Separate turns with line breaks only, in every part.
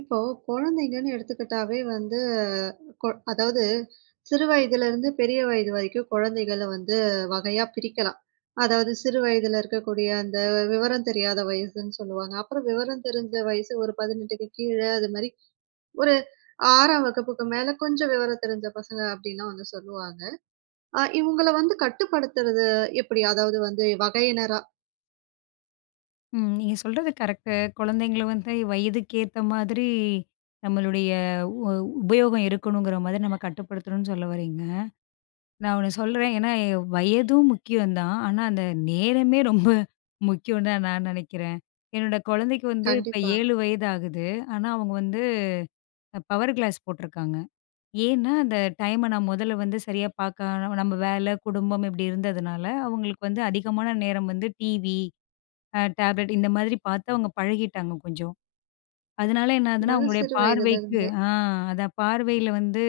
இப்போ குழந்தைங்கன்னு எடுத்துக்கிட்டாவே வந்து, அதாவது சிறு வயதிலிருந்து பெரிய வயது வரைக்கும் குழந்தைகள வந்து வகையா பிரிக்கலாம். அதாவது சிறு வயதில இருக்கக்கூடிய அந்த விவரம் தெரியாத வயசுன்னு சொல்லுவாங்க. அப்புறம் விவரம் தெரிஞ்ச வயசு ஒரு 18க்கு கீழ அது மாரி ஒரு 6ஆம் வகுப்புக்கு மேல கொஞ்சம் விவரம் தெரிஞ்ச பசங்க அப்படின்லாம் வந்து சொல்லுவாங்க. இவங்கள வந்து கட்டுப்படுத்துறது எப்படி? அதாவது வந்து வகையினரா
ம். நீங்க சொல்றது கரெக்ட்டு. குழந்தைங்கள வந்து வயதுக்கேத்த மாதிரி நம்மளுடைய உ உபயோகம் இருக்கணுங்கிற மாதிரி நம்ம கட்டுப்படுத்தணும்னு சொல்ல வரீங்க. நான் ஒண்ணு சொல்றேன். ஏன்னா வயதும் முக்கியம் தான். ஆனா அந்த நேரமே ரொம்ப முக்கியம் தான் நான் நினைக்கிறேன். என்னோட குழந்தைக்கு வந்து இப்ப
கண்டிப்பா.
7 வயது ஆகுது. ஆனா அவங்க வந்து பவர் கிளாஸ் போட்டிருக்காங்க. ஏன்னா அந்த டைம நான் முதல்ல வந்து சரியா பார்க்க நம்ம வேலை, குடும்பம் இப்படி இருந்ததுனால அவங்களுக்கு வந்து அதிகமான நேரம் வந்து டிவி, டேப்லெட் இந்த மாதிரி பார்த்து அவங்க பழகிட்டாங்க கொஞ்சம். அதனால என்ன ஆகுதுன்னா,
அதாவது
அவங்களுடைய
சிறு
பார்வைக்கு
வயதிலிருந்தே
ஆ அதான் பார்வையில வந்து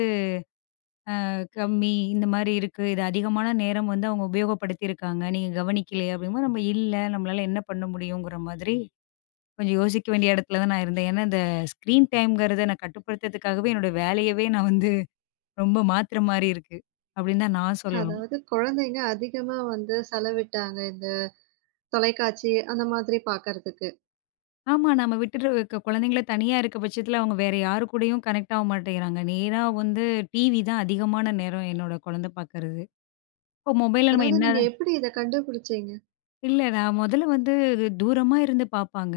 கம்மி, இந்த மாரி இருக்கு. இது அதிகமான நேரம் வந்து அவங்க உபயோகப்படுத்தியிருக்காங்க. நீங்க கவனிக்கலையே அப்படிங்கும்போது, நம்ம இல்ல நம்மளால என்ன பண்ண முடியுங்கிற மாதிரி கொஞ்சம் யோசிக்க வேண்டிய இடத்துல தான் நான் இருந்தேன். ஏன்னா இந்த ஸ்க்ரீன் டைம்ங்கிறத நான் கட்டுப்படுத்துறதுக்காகவே என்னோட வேலையவே நான் வந்து ரொம்ப மாத்துற மாரி இருக்கு. அப்படின்னு தான் நான் சொல்லணும்.
அதாவது குழந்தைங்க அதிகமா வந்து செலவிட்டாங்க. இந்த தொலைக்காட்சி அந்த மாதிரி பார்க்கறதுக்கு.
ஆமா, நம்ம விட்டுட்டு குழந்தைங்கள தனியா இருக்க பட்சத்துல அவங்க வேற யாரு கூடயும் கனெக்ட் ஆக மாட்டேங்கிறாங்க. நேரா வந்து டிவி தான் அதிகமான நேரம் என்னோட குழந்தை பார்க்கறது. இப்போ மொபைல்ல நம்ம
அதாவது
என்ன
நீங்க எப்படி இத கண்டுபிடிச்சீங்க?
இல்ல. நான் முதல்ல வந்து தூரமா இருந்து பார்ப்பாங்க.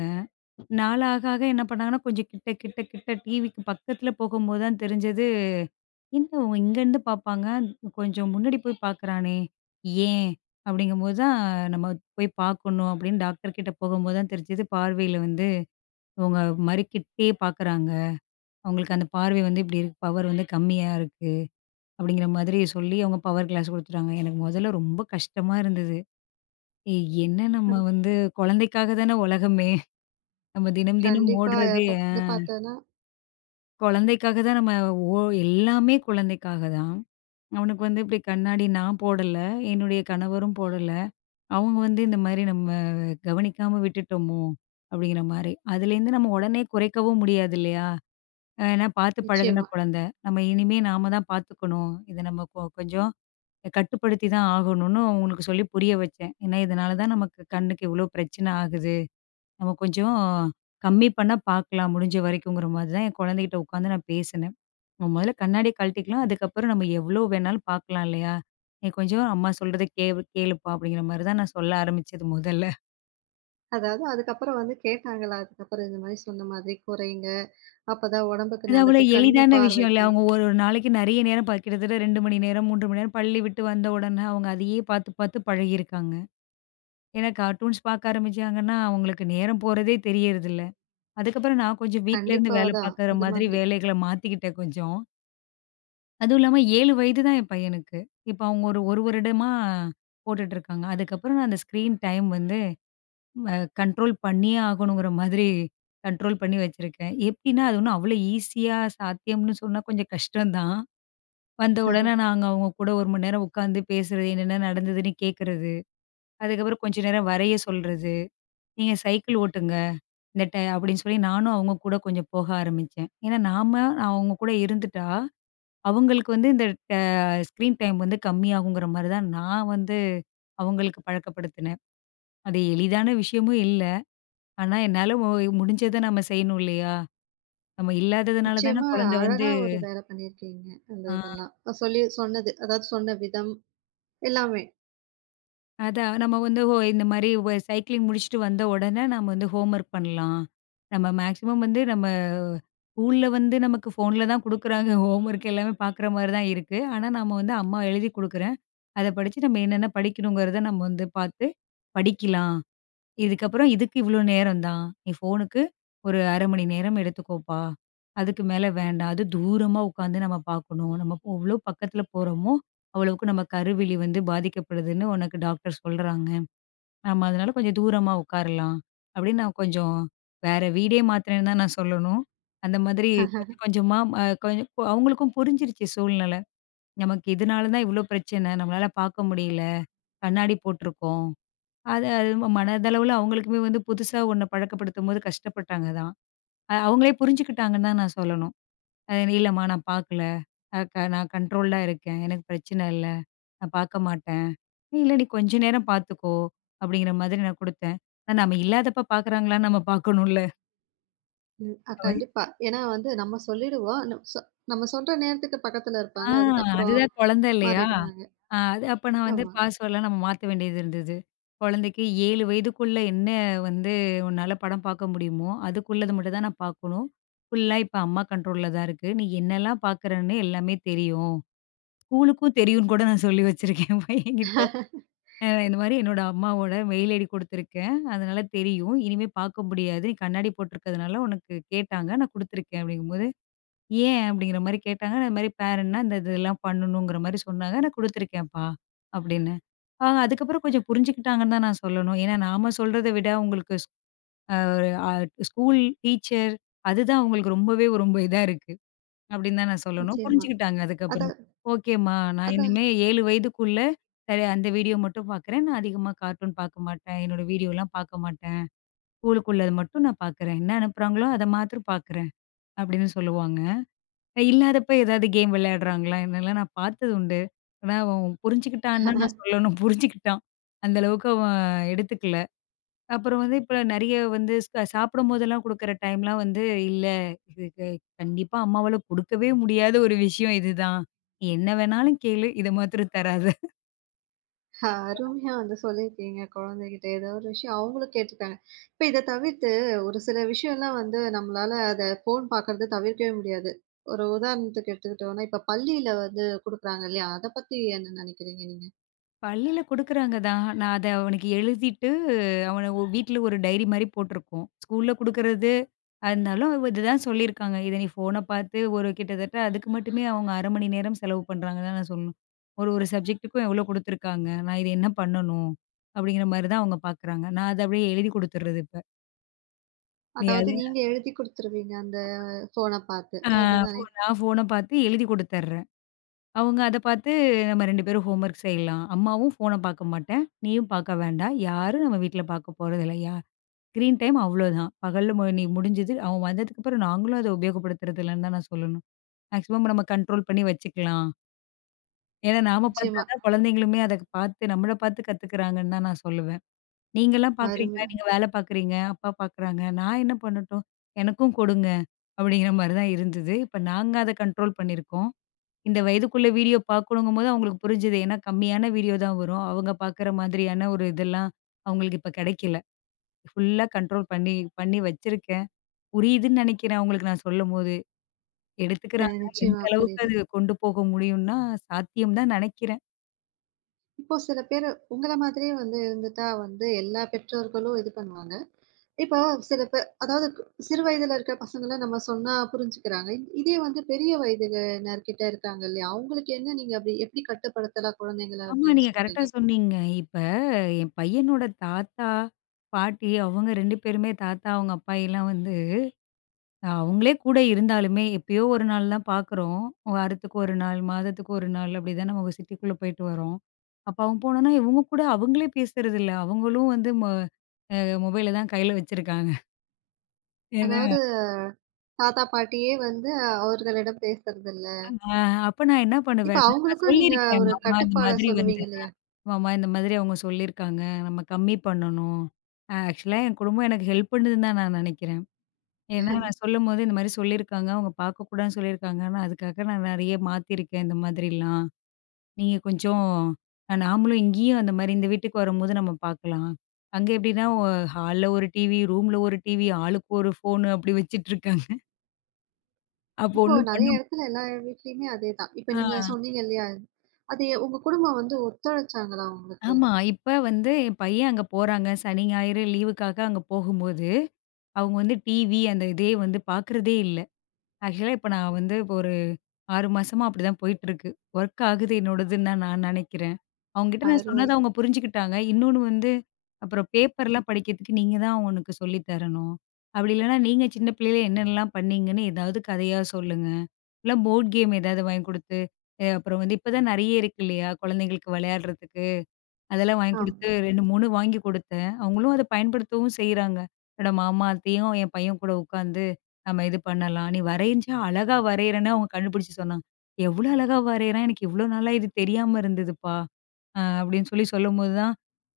நாள் ஆக ஆக என்ன பண்ணாங்கன்னா, கொஞ்சம் கிட்ட கிட்ட கிட்ட டிவிக்கு பக்கத்துல போகும்போது தான் தெரிஞ்சது, "என்ன இவன் இங்கேருந்து பார்ப்பாங்க, கொஞ்சம் முன்னாடி போய் பார்க்குறானே, ஏன்?" அப்படிங்கும்போது தான் நம்ம போய் பார்க்கணும் அப்படின்னு டாக்டர் கிட்ட போகும்போது தான் தெரிஞ்சது, பார்வையில வந்து இவங்க மறுக்கிட்டே பார்க்குறாங்க. அவங்களுக்கு அந்த பார்வை வந்து இப்படி இருக்கு, பவர் வந்து கம்மியா இருக்கு அப்படிங்கிற மாதிரி சொல்லி அவங்க பவர் கிளாஸ் குடுத்துட்டாங்க. எனக்கு முதல்ல ரொம்ப கஷ்டமா இருந்தது. "ஏய், என்ன, நம்ம
அது
வந்து குழந்தைக்காக தானே உலகமே! நம்ம தினம் தினம்
கண்டிப்பா
ஓடுறதே
ப இத பார்த்தோன்னா
குழந்தைக்காக தான். நம்ம ஓ எல்லாமே குழந்தைக்காக தான். அவனுக்கு வந்து இப்படி கண்ணாடி நான் போடல. என்னுடைய கணவரும் போடல. அவங்க வந்து இந்த மாரி நம்ம கவனிக்காம விட்டுட்டோமோ!" அப்படிங்கிற மாரி. அதுலேருந்து நம்ம உடனே குறைக்கவும் முடியாது இல்லையா? ஏன்னா பார்த்து பழகுன
நிச்சயமா.
குழந்தை. நம்ம இனிமே நாம தான் பார்த்துக்கணும். இத நம்ம கொஞ்சம் கட்டுப்படுத்தி தான் ஆகணும்னு அவங்களுக்கு சொல்லி புரிய வச்சேன். ஏன்னா இதனால தான் நமக்கு கண்ணுக்கு இவ்வளோ பிரச்சனை ஆகுது. நம்ம கொஞ்சம் கம்மி பண்ணா பார்க்கலாம் முடிஞ்ச வரைக்குங்கிற மாதிரி தான் என் குழந்தைகிட்ட உட்காந்து நான் பேசினேன். நம்ம முதல்ல கண்ணாடிய கழட்டிக்கலாம். அதுக்கப்புறம் நம்ம எவ்வளோ வேணாலும் பார்க்கலாம் இல்லையா? "நீ கொஞ்சம் அம்மா சொல்றத கேளு கேளுப்பா" அப்படிங்கிற மாரி தான் நான் சொல்ல ஆரம்பிச்சது முதல்ல.
அதாவது அதுக்கப்புறம் வந்து கேட்டாங்களா? அதுக்கப்புறம் இந்த மாரி சொன்ன மாதிரி குறைங்க. அப்பதான் உடம்புக்கு
அது அவ்வளோ
நல்லது. கண்ணு
எளிதான விஷயம் இல்ல.
பார்வைக்கு.
அவங்க ஒரு ஒரு நாளைக்கு நிறைய நேரம் கிட்டத்தட்ட 2 மணி நேரம், 3 மணி நேரம் பள்ளி விட்டு வந்த உடனே அவங்க அதையே பார்த்து பார்த்து பழகியிருக்காங்க. ஏன்னா கார்ட்டூன்ஸ் பார்க்க ஆரம்பிச்சாங்கன்னா, அவங்களுக்கு நேரம் போறதே தெரியறதில்ல. அதுக்கப்புறம் நான் கொஞ்சம் வீட்லேருந்து
கண்டிப்பா
வேலை
தான்.
பார்க்குற
அது
மாதிரி
மாதிரி.
வேலைகள மாத்திக்கிட்டேன் கொஞ்சம். அதுவும் இல்லாம 7 வயது தான் என் பையனுக்கு. இப்ப அவங்க ஒரு 1 வருடமா போட்டுட்டு இருக்காங்க. அதுக்கப்புறம் நான் அந்த ஸ்க்ரீன் டைம் வந்து அ கண்ட்ரோல் பண்ணியே ஆகணுங்கிற மாதிரி கண்ட்ரோல் பண்ணி வச்சிருக்கேன். எப்படின்னா, அது ஒண்ணும் அவ்வளோ ஈஸியா சாத்தியம்னு சொன்னா கொஞ்சம் கஷ்டம் தான். வந்த உடனே நாங்க அவங்க கூட 1 மணி நேரம் உட்காந்து பேசுறது, என்னென்ன நடந்ததுன்னு கேட்கறது. அதுக்கப்புறம் கொஞ்ச நேரம் வரைய சொல்றது. "நீங்க சைக்கிள் ஓட்டுங்க. இந்த டை" அப்படின்னு சொல்லி நானும் அவங்க கூட கொஞ்சம் போக ஆரம்பிச்சேன். ஏன்னா நாம அவங்க கூட இருந்துட்டா அவங்களுக்கு வந்து இந்த அ ஸ்க்ரீன் டைம் வந்து கம்மியாகுங்கிற மாரி தான் நான் வந்து அவங்களுக்கு பழக்கப்படுத்தினேன். அது எளிதான விஷயமும் இல்ல. ஆனா என்னால முடிஞ்சத நம்ம செய்யணும் இல்லையா? நம்ம இல்லாததுனால தானே
நிச்சயமா
குழந்தை வந்து
அழகா ஒரு வேலை பண்ணியிருக்கீங்க. அந்த
ஆ
இதெல்லாம். சொல்லி சொன்னது. அதாவது சொன்ன விதம் எல்லாமே.
அதான். நம்ம வந்து இந்த மாரி சைக்கிளிங் முடிச்சுட்டு வந்த உடனே நம்ம வந்து ஹோம் ஒர்க் பண்ணலாம். நம்ம மேக்ஸிமம் வந்து நம்ம ஸ்கூல்ல வந்து நமக்கு ஃபோன்ல தான் குடுக்குறாங்க. ஹோம் ஒர்க் எல்லாமே பார்க்குற மாரி தான் இருக்கு. ஆனா நம்ம வந்து அம்மா எழுதி குடுக்குறேன். அத படிச்சு நம்ம என்னென்ன படிக்கணுங்கிறத நம்ம வந்து பார்த்து படிக்கலாம். இதுக்கப்புறம் இதுக்கு இவ்வளோ நேரம் தான். நீ ஃபோனுக்கு ஒரு 1/2 மணி நேரம் எடுத்துக்கோப்பா. அதுக்கு மேல வேண்டாம். அது தூரமா உட்காந்து நம்ம பார்க்கணும். நம்ம எவ்வளோ பக்கத்துல போறோமோ, அவ்வளவுக்கு நம்ம கருவிழி வந்து பாதிக்கப்படுதுன்னு உனக்கு டாக்டர் சொல்றாங்க. நம்ம அதனால கொஞ்சம் தூரமா உட்காரலாம். அப்படின்னு நான் கொஞ்சம் வேற வீடே மாத்துனேன்னு தான் நான் சொல்லணும். அந்த மாதிரி கொஞ்சம் கொஞ்சமா அவங்களுக்கும் புரிஞ்சிருச்சு சூழ்நிலை. நமக்கு இதனால தான் இவ்வளோ பிரச்சனை. நம்மளால பார்க்க முடியல. கண்ணாடி போட்டிருக்கோம். அது அது மனதளவுல அவங்களுக்குமே வந்து புதுசா ஒண்ண பழக்கப்படுத்தும்போது கஷ்டப்பட்டாங்க தான். அவங்களே புரிஞ்சுக்கிட்டாங்கன்னு தான் நான் சொல்லணும். அ இல்லம்மா நான் பார்க்கல. அ க நான் கண்ட்ரோல்டா இருக்கேன். எனக்கு பிரச்சனை இல்ல. நான் பார்க்க மாட்டேன். இல்ல நீ கொஞ்ச நேரம் பார்த்துக்கோ, அப்படிங்கிற மாதிரி நான் குடுத்தேன். ஆனா நம்ம இல்லாதப்ப பார்க்குறாங்களான்னு நம்ம பார்க்கணும்ல.
ம். கண்டிப்பா. ஏன்னா வந்து நம்ம சொல்லிடுவோம். நம்ம சொல்ற நேரத்துக்கு பக்கத்துல
ஆ
இருப்பாங்க. அதுக்கப்புறம்
அதுதான் குழந்தை இல்லையா?
மாறிடுவாங்க.
அது அப்ப நான் வந்து
ஆமா.
பாஸ்வேர்ட்லாம் நம்ம மாத்த வேண்டியது இருந்தது. குழந்தைக்கு 7 வயதுக்குள்ள என்ன வந்து உன்னால படம் பார்க்க முடியுமோ, அதுக்குள்ளது மட்டும் தான் நான் பார்க்கணும். ஃபுல்லா இப்ப அம்மா கண்ட்ரோல்ல தான் இருக்கு. நீ என்னலாம் பார்க்குறன்னு எல்லாமே தெரியும். ஸ்கூலுக்கும் தெரியும்னு கூட நான் சொல்லி வச்சிருக்கேன் பையன்கிட்ட. இந்த மாரி என்னோட அம்மாவோட மெயில் ஐடி குடுத்துருக்கேன். அதனால தெரியும். இனிமே பார்க்க முடியாது. நீ கண்ணாடி போட்டிருக்கிறதுனால உனக்கு கேட்டாங்க. நான் குடுத்துருக்கேன் அப்படிங்கும்போது ஏன்? அப்படிங்கிற மாரி கேட்டாங்க. அது மாரி பேரண்ட்னா இந்த இது இதெல்லாம் பண்ணணுங்கிற மாரி சொன்னாங்க. நான் குடுத்துருக்கேன்ப்பா அப்படின்னு. அவங்க அதுக்கப்புறம் கொஞ்சம் புரிஞ்சுக்கிட்டாங்கன்னு தான் நான் சொல்லணும். ஏன்னா நாம சொல்றத விட உங்களுக்கு ஸ் அ அ ஸ்கூல் டீச்சர் அதுதான் அவங்களுக்கு ரொம்பவே ரொம்ப இதா இருக்கு அப்படின்னு தான் நான் சொல்லணும்.
நிச்சயமா.
புரிஞ்சுக்கிட்டாங்க அதுக்கப்புறம்.
அதான்
ஓகேம்மா நான்
அதான்
இனிமே 7 வயதுக்குள்ள சரி அந்த வீடியோ மட்டும் பார்க்குறேன். நான் அதிகமா கார்ட்டூன் பார்க்க மாட்டேன். என்னோட வீடியோலாம் பார்க்க மாட்டேன். ஸ்கூலுக்குள்ளது மட்டும் நான் பார்க்குறேன். என்ன அனுப்புறாங்களோ அத மாத்திரம் பார்க்குறேன் அப்படின்னு சொல்லுவாங்க. இல்லாதப்ப ஏதாவது கேம் விளையாடுறாங்களா? என்னலாம் நான் பார்த்தது உண்டு. ஆனா அவன் புரிஞ்சுக்கிட்டான்னு தான் நான் சொல்லணும். புரிஞ்சுக்கிட்டான். அந்த அளவுக்கு அவன் எடுத்துக்கல. அப்புறம் வந்து இப்ப நெறைய வந்து சாப்பிடும்போதெல்லாம் குடுக்குற டைம்லாம் வந்து, "இல்ல, இதுக்கு கண்டிப்பா அம்மாவால குடுக்கவே முடியாத ஒரு விஷயம் இதுதான். நீ என்ன வேணாலும் கேளு. இத மாத்திரம் தராத."
அருமையா வந்து சொல்லியிருக்கீங்க குழந்தைகிட்ட. ஏதோ ஒரு விஷயம் அவங்களும் கேட்டுருக்காங்க. இப்ப இத தவிர்த்து ஒரு சில விஷயம்லாம் வந்து நம்மளால அத ஃபோன் பார்க்கறது தவிர்க்கவே முடியாது. ஒரு உதாரணத்துக்கு எடுத்துக்கிட்டோம்னா, இப்ப பள்ளியில வந்து குடுக்குறாங்க இல்லையா? அத பத்தி என்ன நினைக்கிறீங்க நீங்க?
பள்ளியில குடுக்குறாங்க தான். நான் அத அவனுக்கு எழுதிட்டு, அவன வீட்ல ஒரு டைரி மாரி போட்டிருக்கோம். ஸ்கூல்ல குடுக்குறது, இருந்தாலும் இதுதான் சொல்லியிருக்காங்க. இத நீ ஃபோன பார்த்து ஒரு கிட்டத்தட்ட அதுக்கு மட்டுமே அவங்க 1/2 மணி நேரம் செலவு பண்றாங்க தான் நான் சொல்லணும். ஒரு ஒரு சப்ஜெக்ட்டுக்கும் எவ்வளோ குடுத்துருக்காங்க. நான் இது என்ன பண்ணணும்? அப்படிங்கிற மாரி தான் அவங்க பார்க்குறாங்க. நான் அத அப்படியே எழுதி குடுத்துர்றது இப்ப. நீ
அதாவது
அது.
நீங்க எழுதி குடுத்துருவீங்க அந்த ஃபோன பார்த்து.
ஆ,
அதுதானே?
நான் ஃபோன பார்த்து எழுதி குடுத்துர்றேன். அவங்க அத பார்த்து நம்ம 2 பேரும் ஹோம்வொர்க் செய்யலாம். அம்மாவும் ஃபோன பார்க்க மாட்டேன். நீயும் பார்க்க வேண்டாம். யாரும் நம்ம வீட்ல பார்க்க போறதில்ல. ஸ்க்ரீன் டைம் அவ்வளோதான். பகல்ல நீ முடிஞ்சது. அவன் வந்ததுக்கப்புறம் நாங்களும் அத உபயோகப்படுத்துறது இல்லன்னு தான் நான் சொல்லணும். மேக்ஸிமம் நம்ம கண்ட்ரோல் பண்ணி வச்சுக்கலாம். ஏன்னா நாம பார்த்தா
நிச்சயமா.
தான் குழந்தைங்களுமே அத பார்த்து நம்மள பார்த்து கத்துக்கிறாங்கன்னு தான் நான் சொல்லுவேன். நீங்கலாம் பார்க்குறீங்க,
அருமை.
நீங்க வேல பார்க்குறீங்க, அப்பா பார்க்குறாங்க. நான் என்ன பண்ணட்டும்? எனக்கும் கொடுங்க. அப்படிங்கிற மாரி தான் இருந்தது. இப்ப நாங்க அத கண்ட்ரோல் பண்ணியிருக்கோம். இந்த வயதுக்குள்ள வீடியோ பார்க்கணுங்கும்போது அவங்களுக்கு புரிஞ்சது. ஏன்னா கம்மியான வீடியோ தான் வரும். அவங்க பார்க்குற மாதிரியான ஒரு இதெல்லாம் அவங்களுக்கு இப்ப கிடைக்கல. ஃபுல்லா கண்ட்ரோல் பண்ணி பண்ணி வச்சிருக்கேன். புரியுதுன்னு நெனைக்கிறேன் அவங்களுக்கு நான் சொல்லும்போது. எடுத்துக்கிறாங்க. எந்த
நிச்சயமா.
அளவுக்கு
புரியுது.
அது கொண்டு போக முடியும்னா, சாத்தியம் தான் நெனைக்கிறேன்.
இப்போ சில பேரு உங்கள மாதிரியே வந்து இருந்துட்டா வந்து எல்லா பெற்றோர்களும் இது பண்ணுவாங்க. இப்போ சில பேர் அதாவது சிறு வயதில இருக்கிற பசங்கள நம்ம சொன்னா புரிஞ்சுக்கிறாங்க. இதே வந்து பெரிய வயதினர்கிட்ட இருக்காங்க இல்லையா? அவங்களுக்கு என்ன நீங்க அப்படி எப்படி கட்டுப்படுத்தலாம் குழந்தைங்கள
ஆமா,
அப்படின்னு
நீங்க கரெக்ட்டா
சொல்றீங்க?
சொன்னீங்க. இப்ப என் பையனோட தாத்தா, பாட்டி அவங்க 2 பேருமே தாத்தா, அவங்க அப்பாயிலாம் வந்து அவங்களே கூட இருந்தாலுமே, எப்பயோ ஒரு நாள் தான் பார்க்குறோம். வாரத்துக்கு 1 நாள், மாதத்துக்கு 1 நாள் அப்படிதான் நம்ம சிட்டிக்குள்ள போயிட்டு வரோம். அப்ப அவன் போனோனா, இவங்க கூட அவங்களே பேசுறதில்ல. அவங்களும் வந்து மொபைல தான் கையில வச்சிருக்காங்க.
அதாவது தாத்தா, பாட்டியே வந்து அவர்களிடம் பேசுறதில்ல.
ஆ அப்ப நான் என்ன
இப்ப
பண்ணுவேன்னா, நான்
அவங்களுக்கும் நீங்க
சொல்லியிருக்கேன்,
ஒரு கட்டுப்பாட சொல்லுவீங்க இல்லையா?
மாமா இந்த மாதிரி அவங்க சொல்லியிருக்காங்க. நம்ம கம்மி பண்ணணும். ஆக்சுவலா என் குடும்பம் எனக்கு ஹெல்ப் பண்ணுதுன்னு தான் நான் நினைக்கிறேன். ஏன்னா நான் சொல்லும்போது இந்த மாதிரி சொல்லியிருக்காங்க, அவங்க பார்க்கக்கூடாதுன்னு சொல்லியிருக்காங்க. ஆனா அதுக்காக நான் நெறைய மாத்திருக்கேன் இந்த மாதிரிலாம். நீங்க கொஞ்சம் நாமளும் இங்கேயும் அந்த மாதிரி இந்த வீட்டுக்கு வரும்போது நம்ம பார்க்கலாம். அங்க எப்படின்னா ஹால்ல ஒரு டிவி, ரூம்ல ஒரு டிவி, ஆளுக்கு ஒரு ஃபோனு அப்படி வச்சுட்டு இருக்காங்க. அப்போ
இப்போ
ஒண்ணும் பண்ண.
நெறைய இடத்துல எல்லா வீட்லயுமே அதேதான். இப்ப
ஆ.
நீங்க சொன்னீங்க இல்லையா? அது உங்க குடும்பம் வந்து ஒத்துழைச்சாங்களா உங்களுக்கு?
ஆமா. இப்ப வந்து என் பையன் அங்க போறாங்க. சனி, ஞாயிறு லீவுக்காக அங்க போகும்போது, அவங்க வந்து டிவி அந்த இதே வந்து பார்க்குறதே இல்ல. ஆக்சுவலா இப்ப நான் வந்து இப்போ ஒரு 6 மாசமா அப்படிதான் போயிட்டுருக்கு. ஒர்க் ஆகுது என்னோடதுன்னு தான் நான் நெனைக்கிறேன். அவங்ககிட்ட நான்
அருமை.
சொன்னத அவங்க புரிஞ்சுக்கிட்டாங்க. இன்னொன்னு வந்து, அப்புறம் பேப்பர்லாம் படிக்கிறதுக்கு நீங்க தான் அவனுக்கு சொல்லி தரணும். அப்படி இல்லன்னா நீங்க சின்ன பிள்ளையில என்னென்னலாம் பண்ணீங்கன்னு ஏதாவது கதையா சொல்லுங்க. இல்ல போர்ட் கேம் ஏதாவது வாங்கி குடுத்து, அப்புறம் வந்து இப்ப தான் நெறைய இருக்கு இல்லையா? குழந்தைங்களுக்கு விளையாடுறதுக்கு. அதெல்லாம் வாங்கி குடுத்து
ஆமா.
2, 3 வாங்கி குடுத்தேன். அவங்களும் அத பயன்படுத்தவும் செய்றாங்க. என்னோட மாமா, அத்தையும் என் பையன் கூட உட்காந்து, "நம்ம இது பண்ணலாம். நீ வரைஞ்சா அழகா வரையிறன்னு" அவங்க கண்டுபிடிச்சு சொன்னாங்க. "எவ்ளோ அழகா வரையிறேன். எனக்கு இவ்ளோ நாளா இது தெரியாம இருந்ததுப்பா" அப்படின்னு சொல்லி சொல்லும்போது தான்,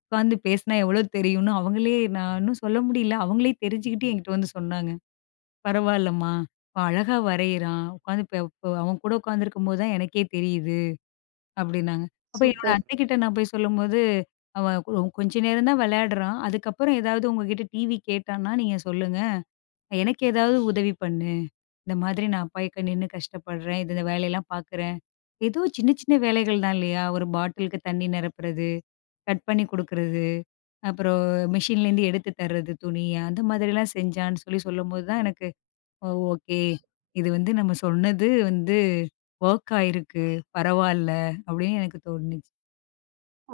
உட்காந்து பேசினா எவ்ளோ தெரியும்னு அவங்களே நான் இன்னும் சொல்ல முடியல. அவங்களே தெரிஞ்சுக்கிட்டு என்கிட்ட வந்து சொன்னாங்க. "பரவாயில்லம்மா, அவன் அழகா வரையிறான். உட்காந்து இப்ப அவன் கூட உட்காந்துருக்கும்போது தான் எனக்கே தெரியுது." அப்டின்னாங்க. அப்ப என்னோட
சூப்பர்.
அத்தைக்கிட்ட நான் போய் சொல்லும்போது, அவன் கொஞ்ச நேரம் தான் விளையாடுறான். அதுக்கப்புறம் ஏதாவது உங்ககிட்ட டிவி கேட்டான்னா, நீங்க சொல்லுங்க. எனக்கு ஏதாவது உதவி பண்ணு. இந்த மாதிரி நான் அப்பாயிக்க நின்னு கஷ்டப்படுறேன். இது இந்த வேலையெல்லாம் பார்க்குறேன். ஏதோ சின்ன சின்ன வேலைகள் தான் இல்லையா? ஒரு பாட்டிலுக்கு தண்ணி நிரப்புறது, கட் பண்ணி குடுக்குறது, அப்புறம் மிஷின்லேருந்து எடுத்து தர்றது துணிய. அந்த மாதிரிலாம் செஞ்சான்னு சொல்லி சொல்லும்போது தான் எனக்கு ஓ! ஓகே. இது வந்து நம்ம சொன்னது வந்து வொர்க் ஆயிருக்கு. பரவால்ல அப்படின்னு எனக்கு தோணுச்சு.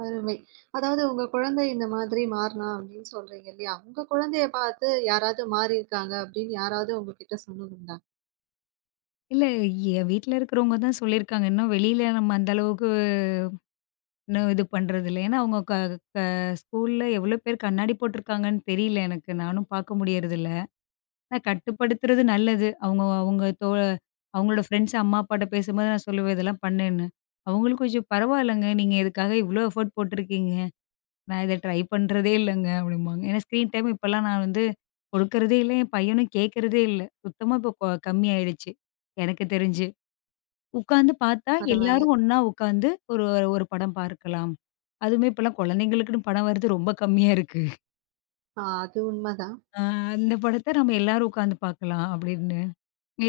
அருமை. அதாவது உங்க குழந்தை இந்த மாதிரி மாறுனா அப்படின்னு சொல்றீங்க இல்லையா? உங்க குழந்தைய பார்த்து யாராவது மாறியிருக்காங்க அப்படின்னு யாராவது உங்ககிட்ட சொன்னதுண்டா?
இல்ல, என் வீட்ல இருக்கிறவங்க தான் சொல்லியிருக்காங்க. இன்னும் வெளியில நம்ம அந்த அளவுக்கு இன்னும் இது பண்றதில்ல. ஏன்னா அவங்க க க ஸ்கூல்ல எவ்வளோ பேர் கண்ணாடி போட்டிருக்காங்கன்னு தெரியல எனக்கு. நானும் பார்க்க முடியறதில்ல. ஆனா கட்டுப்படுத்துறது நல்லது. அவங்க அவங்க அவங்களோட ஃப்ரெண்ட்ஸ் அம்மா அப்பாட்ட பேசும்போது நான் சொல்லுவேன் இதெல்லாம் பண்ணுன்னு. அவங்களுக்கும் கொஞ்சம் பரவாயில்லங்க. நீங்க இதுக்காக இவ்வளோ எஃபோர்ட் போட்டிருக்கீங்க. நான் இத ட்ரை பண்றதே இல்லங்க அப்படிம்பாங்க. ஏன்னா ஸ்க்ரீன் டைம் இப்பலாம் நான் வந்து கொடுக்கறதே இல்ல. என் பையனும் கேட்கறதே இல்ல. சுத்தமா இப்போ கம்மி ஆயிடுச்சு. எனக்கு தெரிஞ்சு. உட்காந்து பார்த்தா
பரவால்ல.
எல்லாரும் ஒண்ணா உட்காந்து ஒரு ஒரு படம் பார்க்கலாம். அதுவுமே இப்பலாம் குழந்தைங்களுக்குன்னு படம் வரது ரொம்ப கம்மியா இருக்கு.
ஆ அது உண்மதான்.
அ அந்த படத்த நம்ம எல்லாரும் உட்காந்து பார்க்கலாம் அப்படின்னு.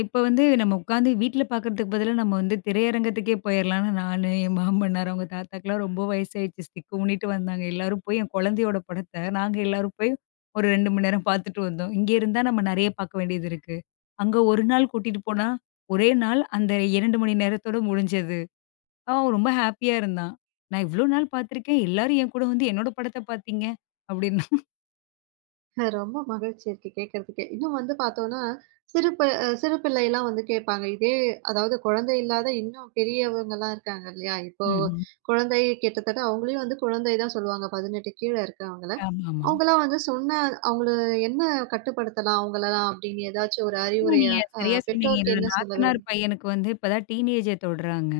இப்ப வந்து நம்ம உட்காந்து வீட்ல பார்க்கறதுக்கு பதிலா, நம்ம வந்து திரையரங்கத்துக்கே போயிரலான்னு நானு, என் மாமனார், அவங்க தாத்தாக்குலாம் ரொம்ப வயசாயிடுச்சு. திக்கு முனிட்டு வந்தாங்க. எல்லாரும் போய் என் குழந்தையோட படத்த, நாங்க எல்லாரும் போய் ஒரு 2 மணி நேரம் பார்த்துட்டு வந்தோம். இங்க இருந்தா நம்ம நெறைய பார்க்க வேண்டியது இருக்கு. அங்க 1 நாள் கூட்டிட்டு போனா, ஒரே நாள் அந்த 2 மணி நேரத்தோட முடிஞ்சது. அவன் ரொம்ப ஹேப்பியா இருந்தான். "நான் இவ்ளோ நாள் பார்த்துருக்கேன். எல்லாரும் என் கூட வந்து என்னோட படத்த பார்த்தீங்க" அப்படின்னா.
ரொம்ப மகிழ்ச்சி இருக்கு கேட்கறதுக்கே. இன்னும் வந்து பார்த்தோம்னா, சிறு ப அ சிறு பிள்ளைலாம் வந்து கேட்பாங்க. இதே அதாவது குழந்தை இல்லாத இன்னும் பெரியவங்கலாம் இருக்காங்க இல்லையா? இப்போ
ம்.
குழந்தை கிட்டத்தட்ட அவங்களையும் வந்து குழந்தை தான் சொல்லுவாங்க. 18 கீழ இருக்கவங்கள.
ஆமாமா.
அவங்கலாம் வந்து சொன்ன அவங்கள என்ன கட்டுப்படுத்தலாம் அவங்களலாம் அப்படின்னு ஏதாச்சும் ஒரு
ஆமா, ஆமா,
அறிவுரைய
நீங்க
அ
சரியா சொன்னீங்க.
பெற்றோருக்கு
என்னோட
என்ன சொல்ல
நாத்தனார்
விரும்புறீங்க?
பையனுக்கு வந்து இப்ப தான் டீனேஜ தொடுறாங்க.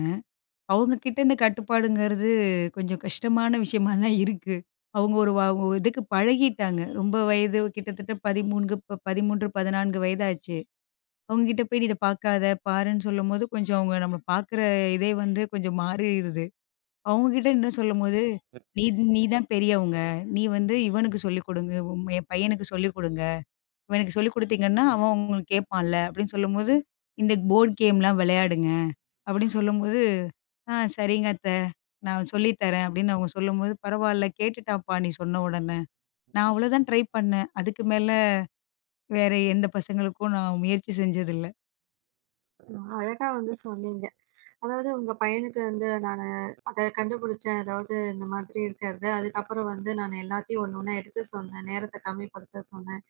அவங்க கிட்ட இந்த கட்டுப்பாடுங்கிறது கொஞ்சம் கஷ்டமான விஷயமா தான் இருக்கு. அவங்க ஒரு இதுக்கு பழகிட்டாங்க. ரொம்ப வயது கிட்டத்தட்ட 13, 14 வயதாச்சு. அவங்க கிட்ட போய் "இத பார்க்காத, பாருன்னு" சொல்லும்போது, கொஞ்சம் அவங்க நம்ம பார்க்குற இதே வந்து கொஞ்சம் மாறிருது. அவங்க கிட்ட என்ன சொல்லும்போது, "நீ நீ தான் பெரியவங்க. நீ வந்து இவனுக்கு சொல்லிக் கொடுங்க. என் பையனுக்கு சொல்லிக் கொடுங்க. இவனுக்கு சொல்லிக் கொடுத்தீங்கன்னா, அவன் உங்களுக்கு கேட்பான்ல." அப்படின்னு சொல்லும்போது, "இந்த போர்ட் கேம்லாம் விளையாடுங்க." அப்படின்னு சொல்லும்போது, "ஆ, சரிங்க அத்த. நான் சொல்லி தரேன்" அப்படின்னு அவங்க சொல்லும்போது, "பரவால்ல, கேட்டுட்டான்ப்பா நீ சொன்ன உடனே." நான் அவ்வளோதான் ட்ரை பண்ணேன். அதுக்கு மேல வேற எந்த பசங்களுக்கும் நான் முயற்சி செஞ்சதில்ல.
அழகா வந்து சொன்னீங்க. அதாவது உங்க பையனுக்கு வந்து நானு அத கண்டுபிடிச்சேன். அதாவது இந்த மாதிரி இருக்கிறது. அதுக்கப்புறம் வந்து நான் எல்லாத்தையும் ஒண்ணு ஒண்ணா எடுத்து சொன்னேன். நேரத்த கம்மிப்படுத்த சொன்னேன்.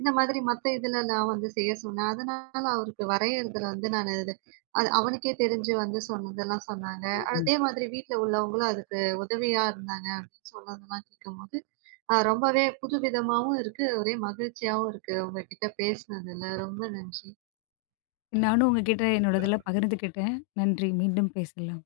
இந்த மாதிரி மத்த இதுலலாம் வந்து செய்ய சொன்னேன். அதனால அவருக்கு வரையறதுல வந்து நானு இது அது அவனுக்கே தெரிஞ்சு வந்து சொன்னதெல்லாம் சொன்னாங்க.
ம்.
அதே மாதிரி வீட்ல உள்ளவங்களும் அதுக்கு உதவியா இருந்தாங்க அப்படின்னு சொன்னதெல்லாம் கேட்கும்போது, ரொம்பவே புதுவிதமாவும் இருக்கு. ஒரே மகிழ்ச்சியாவும் இருக்கு. உங்ககிட்ட பேசினதுல ரொம்ப நன்றி.
நானும் உங்ககிட்ட என்னோடதெல்லாம் பகிர்ந்துக்கிட்டேன். நன்றி. மீண்டும் பேசலாம்.